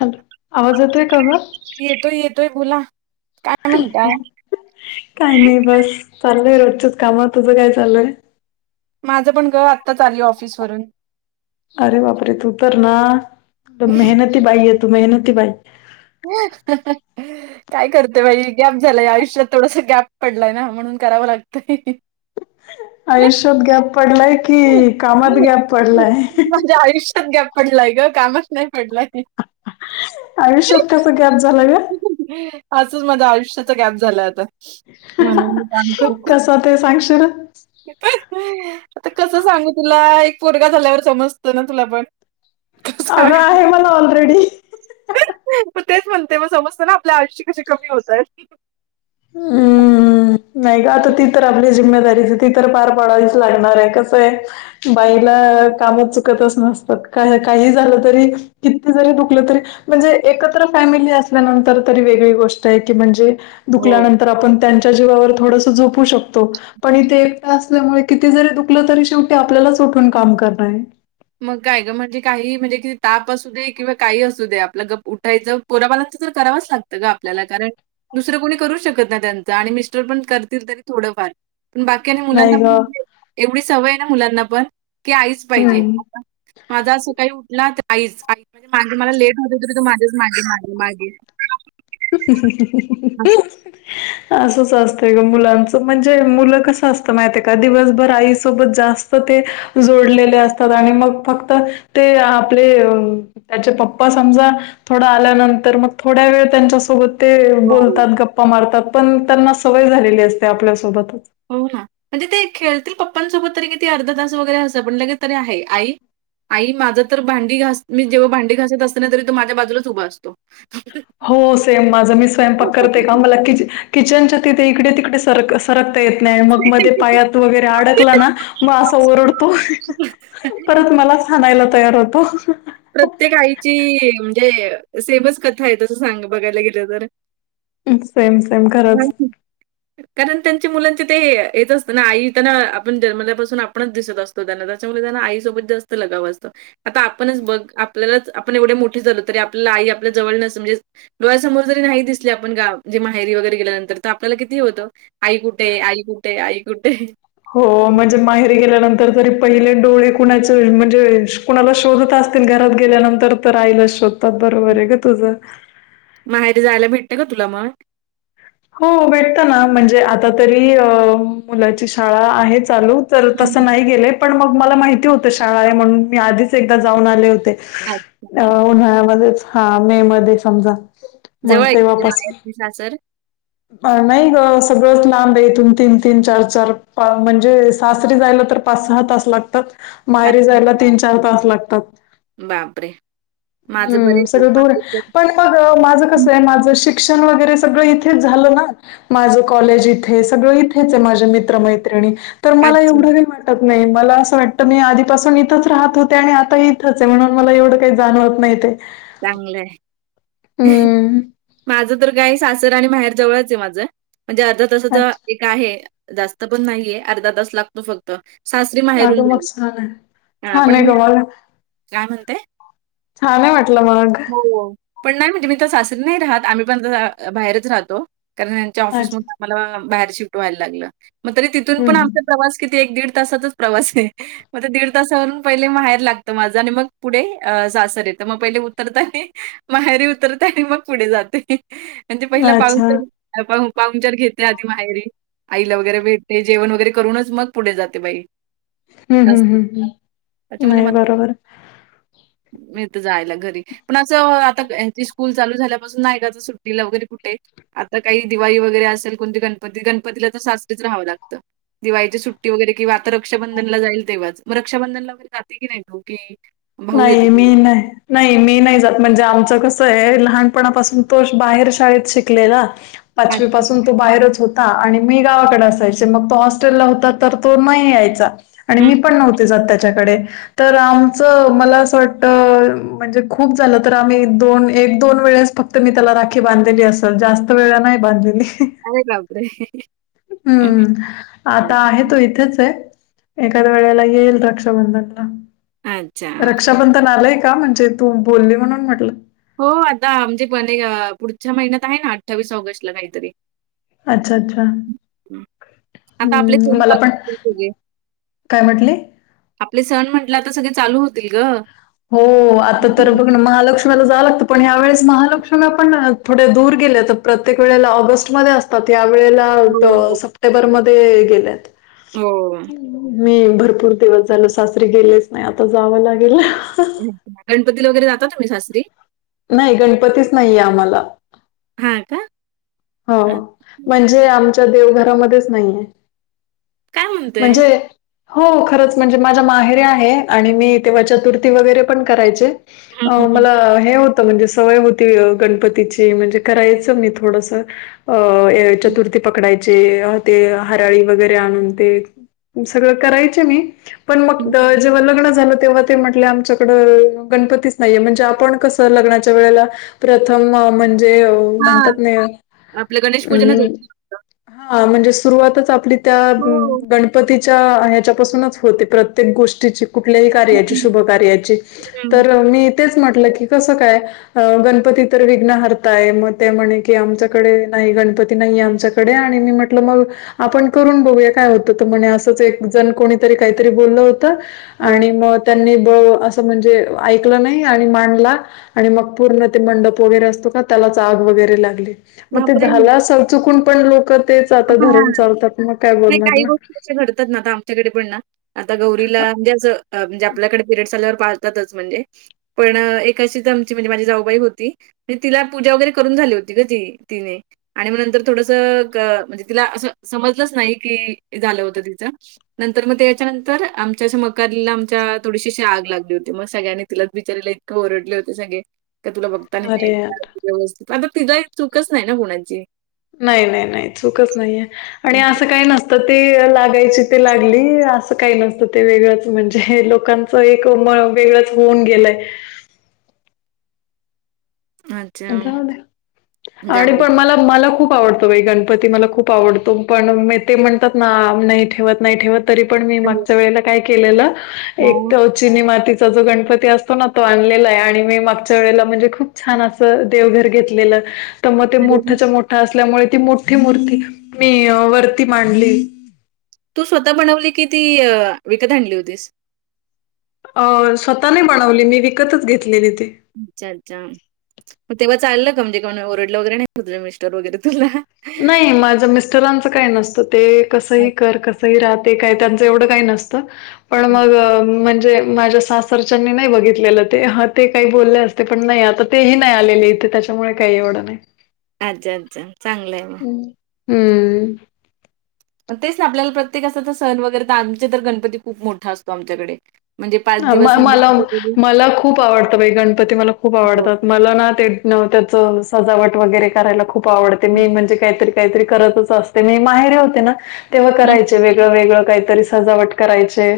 Hello, आवाज येतोय का ग? येतोय येतोय बोला. काय म्हणताय काय नाही बस चाललंय रोजच्याच कामात तुझं काय चालय. माझं पण ग आत्ताच आली ऑफिसवरून. अरे बापरे तू तर ना, मेहनती बाई आहे तू मेहनती बाई. [unintelligible] काय करतेय बाई गॅप झालाय आयुष्यात थोडस गॅप पडलाय ना म्हणून करावं लागतंय. आयुष्यात गॅप पडलाय की कामात गॅप पडलाय? माझ्या आयुष्यात गॅप पडलाय ग कामच नाही पडलाय. आयुष्यात त्याच गॅप झालायं ग. [unintelligible] माझ्या आयुष्याचा गॅप झालाय आता. म्हणून मी काम करते. कसा ते सांगशील? आता कसं सांगू तुला एक पोरगा झाल्यावर समजतं ना तुला पण. कसं अगं आयुष्य आहे मला ऑलरेडी. तेच म्हणते मग समजत ना आपल्या आयुष्य कसे कमी होतय. हम. नाही ग आता ती तर आपली जिम्मेदारीच ती तर पार पाडावीच लागणार आहे. कसं आहे बाईला कामात चुकतच नसतात का काही झालं तरी किती जरी दुकलं तरी म्हणजे एकत्र फॅमिली असल्यानंतर तरी वेगळी गोष्ट आहे की म्हणजे हो दुखल्यानंतर आपण त्यांच्या जीवावर थोडस झोपू शकतो. पण इथे एकटा असल्यामुळे किती जरी दुखलं तरी शेवटी आपल्यालाच उठून काम करण आहे. मग काय ग म्हणजे काही म्हणजे किती ताप असू दे किंवा काही असू दे आपलं ग उठायचं. पोराबालाच तर करावच लागतं ग आपल्याला कारण दुसरं कोणी करू शकत ना त्यांच आणि मिस्टर पण करतील तरी थोडंफार, पण बाकी मुलांना नाही ग पण [unintelligible] एवढी सवय आहे ना मुलांना पण की आईच पाहिजे. हम्म आता माझा असं काही उठला आईच आ. ण मागे मला लेट होते तरी तू माझेच मागे मागे मागे ह. हां. ह. असंच असतंय ग मुलांचं म्हणजे मुलं कस असतं माहिितय का दिवसभर आईसोबत जास्त ते जोडलेले असतात आणि मग फक्त ते आपले त्याचे पप्पा समजा थोडा आल्यानंतर मग थोड्या वेळ त्यांच्या सोबत ते हो, बोलतात गप्पा मारतात पण त्यांना सवय झालेली असते आपल्यासोबतच हो ना म्हणजे ते खेळतील पप्पांसोबत तरी किती अर्ध तास वगैरे असं पण लगे तरी आहे आई आई माझं तर भांडी घास मी जेव्हा भांडी घासत असतना तरी तो माझ्या बाजूलाच उभा असतो. हो सेम माझं मी स्वयं पक करते का मला कि किचनच्या तिथे इकडे तिकडे सरक सरकता येत नाही मग मध्ये पायात वगैरे अडकला ना मग असा ओरडतो. परत मला सानायला तयार होतो. प्रत्येक आईची म्हणजे सेमस कथा आहे तसं सांग बघायला गेलं तर सेम सेम खरंच. कारण त्यांचे मुलांचे ते येत असत ना आईना आपण जन्मलापासून आपणच दिसत असतो. त्याच्यामुळे त्यांना आई सोबत जास्त लगाव असतो आता आपणच बघ. आपल्यालाच आपण एवढे मोठीे झालो तरी आपल्याला आई आपल्या जवळ म्हणजे डोळ्यासमोर जरी नाही दिसले आपण का म्ह जे माहेरी वगैरे गेल्यानंतर तर आपल्याला किती होतं. आई कुठे आई कुठे आई कुठे? हो म्हणजे माहेरी गेल्यानंतर तरी पहिले डोळे कुणाचे म्हणजे कुणाला शोधत असतील घरात गेल्यानंतर तर आईलाच शोधतात बरोबर आहे ग तुझं? माहेरी जायला भेटते का तुला मग हो भेटत ना म्हणजे आता तरी मुलाची शाळा आहे चालू. तर हं, तसं हं. नाही गेले पण मग मला माहिती होतं शाळा आहे म्हणून मी आधीच एकदा जाऊन आले होते. अ अच्छा. उन्हाळ्यामध्येच हा मे मध्ये समजा मग तेव्हापस ह सर. नाही ग सगळंच लांब आहे इथून तीन तीन चार चार म्हणजे सासरी जायला तर पाच सहा तास लागतात मायरी अच्छा. जायला तीन चार तास लागतात. बापरे! माझं हम्म बरे सगळं दूर आहे माझं तर पण माझं हं. कसं आहे माझं शिक्षण वगैरे सगळं. थच झालं ना माझ कॉलेज इथे सगळं इथेच आहे माझे मित्र मैत्रिणी तर मला अच्छा. एवढं वाट. नाही मला असं वाटतं मी आधीपासून इथंच राहत होते आणि आता इथंच आहे म्हणून मला एवढं. काही जाणवत नाही ते चांगलंय हम्म. माझ? तर गाय सासर आणि माहेर जवळच आहे माझं म्हणजे अर्धा तस. अच्छा. का आहे जास्त पण नाहीये अर्धा तास लागतो फक्त सासरी माहेरून अगं मग जाली छान आहे. छान आपण आहे म ग मग. काय म्हणतेय. छान आहे वाटलं मला हो पण नाही म्हणजे मी सासरी नाही राहत आम्ही पण त बाहेरच राहतो कारण ऑफिस अच्छा. आ्हाला बाहेर शिफ्ट व्हायला लागलं मग त तिथून हं, पण आम प्रवास किती एक दीड तासातच प्रवास नाही. मग दीड तासावरून पहिलेहाहेर लागत माझं आणि मग पुढे सासर येत. तर मग पहिले उतरता आणि माहेरी उतरते आणि मग पुढे जाते म्हणजे पहिला हं. पाऊस अच्छा. पा पाहनचार घेते आधी माहेरी आईला वगैरे भेटते, जेवण वगैरे करूनच मग पुढे जाते बाई. हं, अ हं, हं, हं. पत मुली नाही म बरोबर. [unintelligible] जायला घरी, पण असं आता ह्याची स्कूल चालू झाल्यापासून नाय ग असं सुट्टीला वगैरे कुठे आता काही दिवाळी वगैरे असेल, कोणती गणपती गणपतीला तर साासरीच राहावं लागतं. दिवाळीची सुट्टी वगैरे किंवा आता रक्षांधनला जाईल तेव्हाच, मग रक्षाबंधनला वगैरे जाते की नाही तू की भाऊ येतो? नाही मी नाही नाही मी नाही जात, म्हणजे आमचं कसं आहे लहानपणापासून तो बाहेर शाळेत शिकलेला अच्छा. पाचवीपसून तो बाहेरच होता, आणि मी गावाकडे असायचे मग तो हॉस्टेलला होता तर तो नाही यायचा. आणि हं, मी पण हं. नव्हते जात त्याच्याकडे, तर आमच मला असं वाटत म्हणजे खूप झालं तर, आम्ही दोन एक दोन वेळेस फक्त तर मी त्याला राखी बांधलेली असेल, जास्त वेळा नाही बांधलेली. अरे बापरे. हम्म, आता आहे तो इथेच आहे. एखाद्या वेळेला येईल रक्षाबंधनला, अच्छा. रक्षाबंधन आलाय का? म्हणजे तू बोलली म्हणून म्हटलं. हो आता म्हणजे, पण पुढच्या महिन्यात आहे ना अठ्ठावीस ऑगस्टला काहीतरी अच्छा! अच्छा! हं. आता आपले हम्म, सण मला चालू पण होतील सगळे. काय म्हटले? आपले सण म्हंटलं, आता सगळे चालू होतील ग. हो, आता तर बघ ना महालक्ष्मीला जावं लागतं, पण या्यावेळेस महालक्ष्मी आपण थोडे दूर गेले तर प्रत्येक वेळेला ऑगस्टमध्ये असतात. या वेळेला हो, हो. सप्टेंबरमध्ये गेल्यात. हो. मी भरपूर दिवस झाल सासरी गेलेच नाही, आता जावं लागेल. गणपती ला वगैरे जाता तुम्ही सासरी? नाही, गणपतीच नाहीये आम्हाला. हा का. हो, अच्छा. म्हणजे आमच्या देवघरामध्येच नाही आहे. काय म्हणताय? म्हणजे हो खरंच, म्हणजे माझ्या माहेरी आहे आणि मी तेव्हा चतुर्थी वगैरे पण करायचे. हं, अ, हं, हं. मला हे हो म्हणजे सवय होती गणपतीची, म्हणजे करायचं मी थोडस अ, चतुर्थी पकडायची हराळी वगैरे आणून ते सगळं करायच मी, पण मग हं, हं. जेव्हा लग्न झाल तेव्हा, ते म्हटले आमच्याकडं गणपतीच नाहीये, म्हणजे आपण कसं लग्नाच्या वेळेला प्रथम म्हणजे हां. म्हणतात ना आपलं गणेश पूजनच हम्, होतं. हा म्हणजे सुरुवातच आपली त्या हो. गणपती ह्याच्या पासूनच होते, प्रत्येक गोष्टी कुठल्याही कार्याची, शुभ हं. कार्याची हं. तर मी तेच म्हटलं क कस काय, गणपती तर विघ्न हारताय मग ते म्हणे की डे नाही गणपती नाही आमच्याकडे, आणि मी म्हटलं मग आपण करून बघूया काय होतं त, म्हणे असंच एक जण कोणीतरी काहीतरी बोललं होतं. हां. आणि मग त्यांनी ब असं म्हणजे ऐकलं नाही, आणि मांडला आणि मग पूर्ण ते मंडप वगैरे असतो का, त्यालाच आग वगैरे लागली. मग ते बापरे! झालं असल चुकून, पण लोक तेच आता धरून चालतात मग काय बोलणार ना. डतात ना आता आमच्याकडे पण ना आता गौरीला म्हणजे म्हणजे आपल्याकडे पिरड झाल्यावर तच म्हणजे पण एकाशीच आमची म्हणजे माझी जाऊबाई होती म्हणजे तिला पूजा वगैरे करून झाली होती का ती तिने आणि मग नंतर थोडस म्हणजे तिला असं समजलंच नाही की झालं होतं तिचं. नंतर मग ते त्याच्यानंतर आमच्या मकालीला आमच्या थोडीशी आग लागली होती, मग सगळ्यांनी तिलाच बिचारीला ओरडले होते सगळे, का तुला बघ अरे यार व्यवस्थित आता तिथ चूकच नाही ना कोनाची [unintelligible] नाही, नाही, नाही, चूकच नाहीये आणि असं काही नसत. ते लागायची ते लागली असं काही नसतं ते वेगळंच म्हणजे लोकां एक म वेगळंच होऊन गेलंय. अ जावू दे आणि पण मला मला खूप आवडतं. गणपती मला खूप आवडतो पण म ते म्हणतात ना नाही ठेवत नाही ठेवत तरी पण मी मागच्या वेळेला काय केलेलं एक हां. तर चिनी मातीचा जो गणपती असतो ना तो आणलेला आहे आणि मी मागच्या वेळेला म्हणजे खूप छान असतो देवघर घेतले तर मग ते अरे! मोठ्या मोठ असल्यामुळे ती मोठी मूर्ती मी वरती मांडली तू स्वतः बनवली की ती विकत आणली होतीस. अ स्वतःनाही बनवली मी विकतच घेतलेले ते. अच्छा अच्छा तेव्हा चाललं का म्हणजे का ओरडलं वगैरे नाही तुझ मिस्टर वगैरे तुला नाही माझं मिस्टरांचं काही नसतं ते कसंही कर कसंही राहा ते काय त्यांचं एवढं काही नसतं. पण मग म्हणजे माझ्या घरचानी नाही बघितलेलं ते ह ते काही बोलले असते पण नाही आता तेही नाही आलेले इथे त्याच्यामुळे काही एवढं नाही. अच्छा अच्छा चांगलंय. हम्म मग तेच ना आपल्याला प्रत्येक अस तर सण वगैरे तर आमचे तर गणपती खूप मोठा असतो आमच्याकडे. म्हणजे म दिवस म्हणजे मला आमच्याकडे मला खूप आवडतं बाई गणपती मला खूप हो. आवडतात मला ना ते न त्याच सजावट वगैरे करायला खूप आवडते मी म्हणजे काहीतरी काहीतरी करतच असत ते मी माहेरे होते ना तेव्हा हं. करायचे वेगळं वेगळं काहीतरी सजावट करायचे.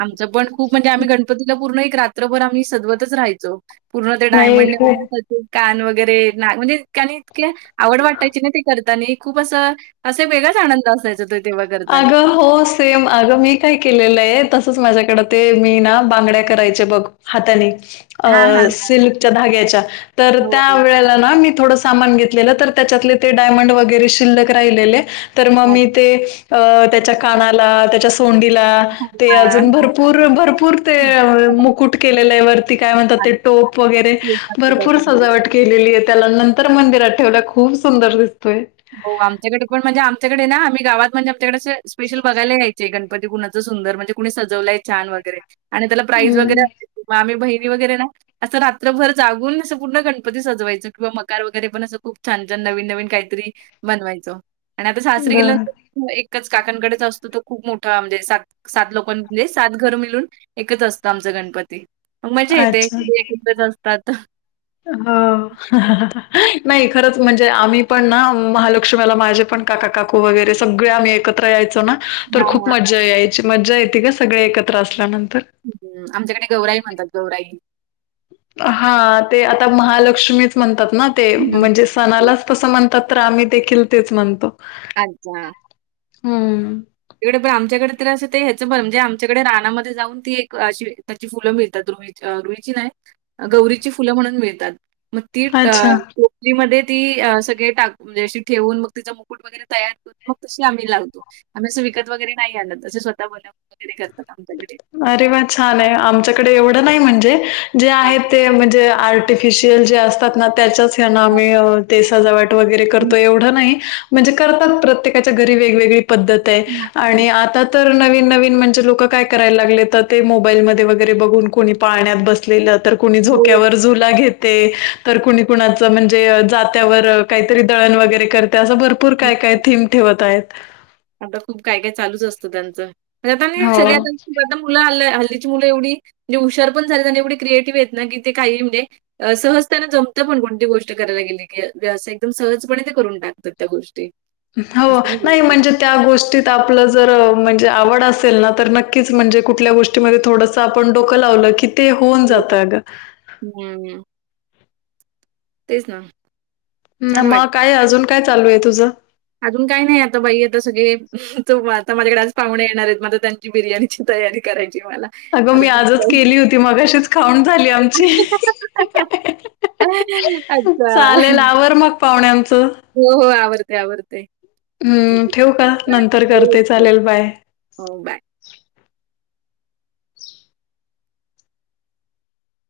आमचं पण खूप म्हणजे आम्ही गणपतीला पूर्ण एक रात्रभर आम्ही सजवतच राहायचो. पूर्ण ते नाही डायमंड खूप निघ कान वगैरे म्हणजे आणि इतक्या आवड वाटायची ना ते करताना खूप असं असं वेगळाच आनंद असायच. अगं हो सेम अगं मी काय केलेलं आहे तसंच माझ्याकडें ते मी ना बांगड्या करायचे बघ हाताने अ हां, हां, हां. सिल्कच्या धाग्याच्या तर हो. त्या वेळेला ना मी थोड सामान घेतलेलं तर त्याच्यातले ते डायमंड वगैरे शिल्लक राहिलेले तर मग हो. मी अच्छा. ते अ त्याच्या कानाला त्याच्या सोंडीला ते हां. अजून भरपूर भरपूर ते मुकुट केलेलं आहे वरती काय म्हणतात ते टोप वगैरे भरपूर [unintelligible] सजावट केलेली आहे त्याला नंतर मंदिरात ठेवल्या खूप सुंदर दिसतोय. हो आमच्याकडे पण म्हणजे आमच्याकडे ना आम्ही गावात म्हणजे आमच्याकडें स्पेशल बघायला यायचे गणपती कुणाचं सुंदर म्हणजे कुणी सजवलंय छान वगैरे आणि त्याला प्राईज वगैरे हम्म, असायचे आम्ही बहिणी वगैरे ना असं रात्रभर जागून असं पूर्ण गणपती सजवायचं किंवा मकार वगैरे पण असं खूप छान छान नवीन नवीन काहीतरी बनवायचो आणि आता सासरीे बरं गेल्यावर एकच काकांकडेच असतो तो खूप मोठा म्हणजे सात सात लोकां म्हणजे सात घर मिळून एकच असतं आमच गणपती मजा येते अच्छा कधी एकत्रच असतात. हो नाही खरंच म्हणजे आम्ही पण ना महालक्ष्मीला माझे पण काका काकू वगैरे सगळे आम्ही एकत्र यायचो ना तर हां, खूप हां. मज्जा यायची मज्जा येते का सगळे एकत्र असल्यानंतर. हम्म आमच्याकडे गौराई म्हणतात गौराई हा ते आता महालक्ष्मीच म्हणतात ना ते म्हणजे हं. सणालाच कसं म्हणतात तर आम्ही देखील तेच म्हणतो अच्छा हम्म तिकडे पण आमच्याकडे तर असं ते हचंर म्हणजे आमच्याकडे रानामध्ये जाऊन ती एक अशी त्याची फुलं मिळतात रु रुची नाही गौरीची फुलं म्हणून मिळतात मग अच्छा. ती मध्ये ती अ सगळे टाक म्हणजे अशी ठेवून मग तिचा मुकुट तयार कर मग त आम्ही लावतो आम्ही असं विकत वगैरे नाही आलं त असे स्वतः बोव वगैर करतात आमच्याकडे अरे वा छान आहे आमच्याकडे एवढं नाही म्हणजे जे हां. आहे ते म्हणजे आर्टिफिशियल जे असतात ना त्याच्याच ना हो. आम्ही ते सजावट वगैरे करतो एवढ नाही म्हणजे करतात प्रत्येकाच्या घरी वेगवेगळी पद्धत आहे आणि आता तर नवीन नवीन म्हणजे लोक काय करायला लागले तर ते मोबाईल मधे वगैरे बघून कोणी पाळण्यात बसलेलं तर कुणी झोक्यावर झुल घेते. कुणी कुणाचे म्हणजे जात्यावर काहीतरी दळण वगैरे करते असे भरपूर भपूर काय काय थीम ठेवत आहेत आता खूप काय काय चालूच असतं त्यांचं म्हणजे आता हो. सगळ्या आता मुलं हल्ल्या हल्लीची मुलं एवढी म्हजे हुशार पण झाली आणि एवढी क्रिएटिव्ह आहेत ना की ते काहीणजे सहजतेने जमत पण कोणती गोष्ट करायला गेली की व्यवसाय एकदम सहजपणे ते करून टाकतात त्या गोष्टी हो असं होत नाही कुठे. म्हणजे त्या गोष्टीत आपलं जर म्हणजे आवड असेल ना तर नक्कीच म्हणजे कुठल्या गोष्टी ग थोडस आपण डोकं लावलं की ते होऊ जातं अ ग हम्म तेच ना छान वाट मग काय अजून काय चालू आहे तुझं अजून काही नाही आता बाई आता सगळे त आता माझ्याकडे आज पाहुणे येणार आहेत मझ त्यां बिर्याणीची तयारी करायची मला अगं आता मी ते आजच केली होती मग अशीच खाऊन झाली आमची अच्छा. चालेल आवर मग पाहुण्या आमचं हो हो आवडते आवडते हम्म ठेव का नंतर करते हो. चालेल बाय हो बाय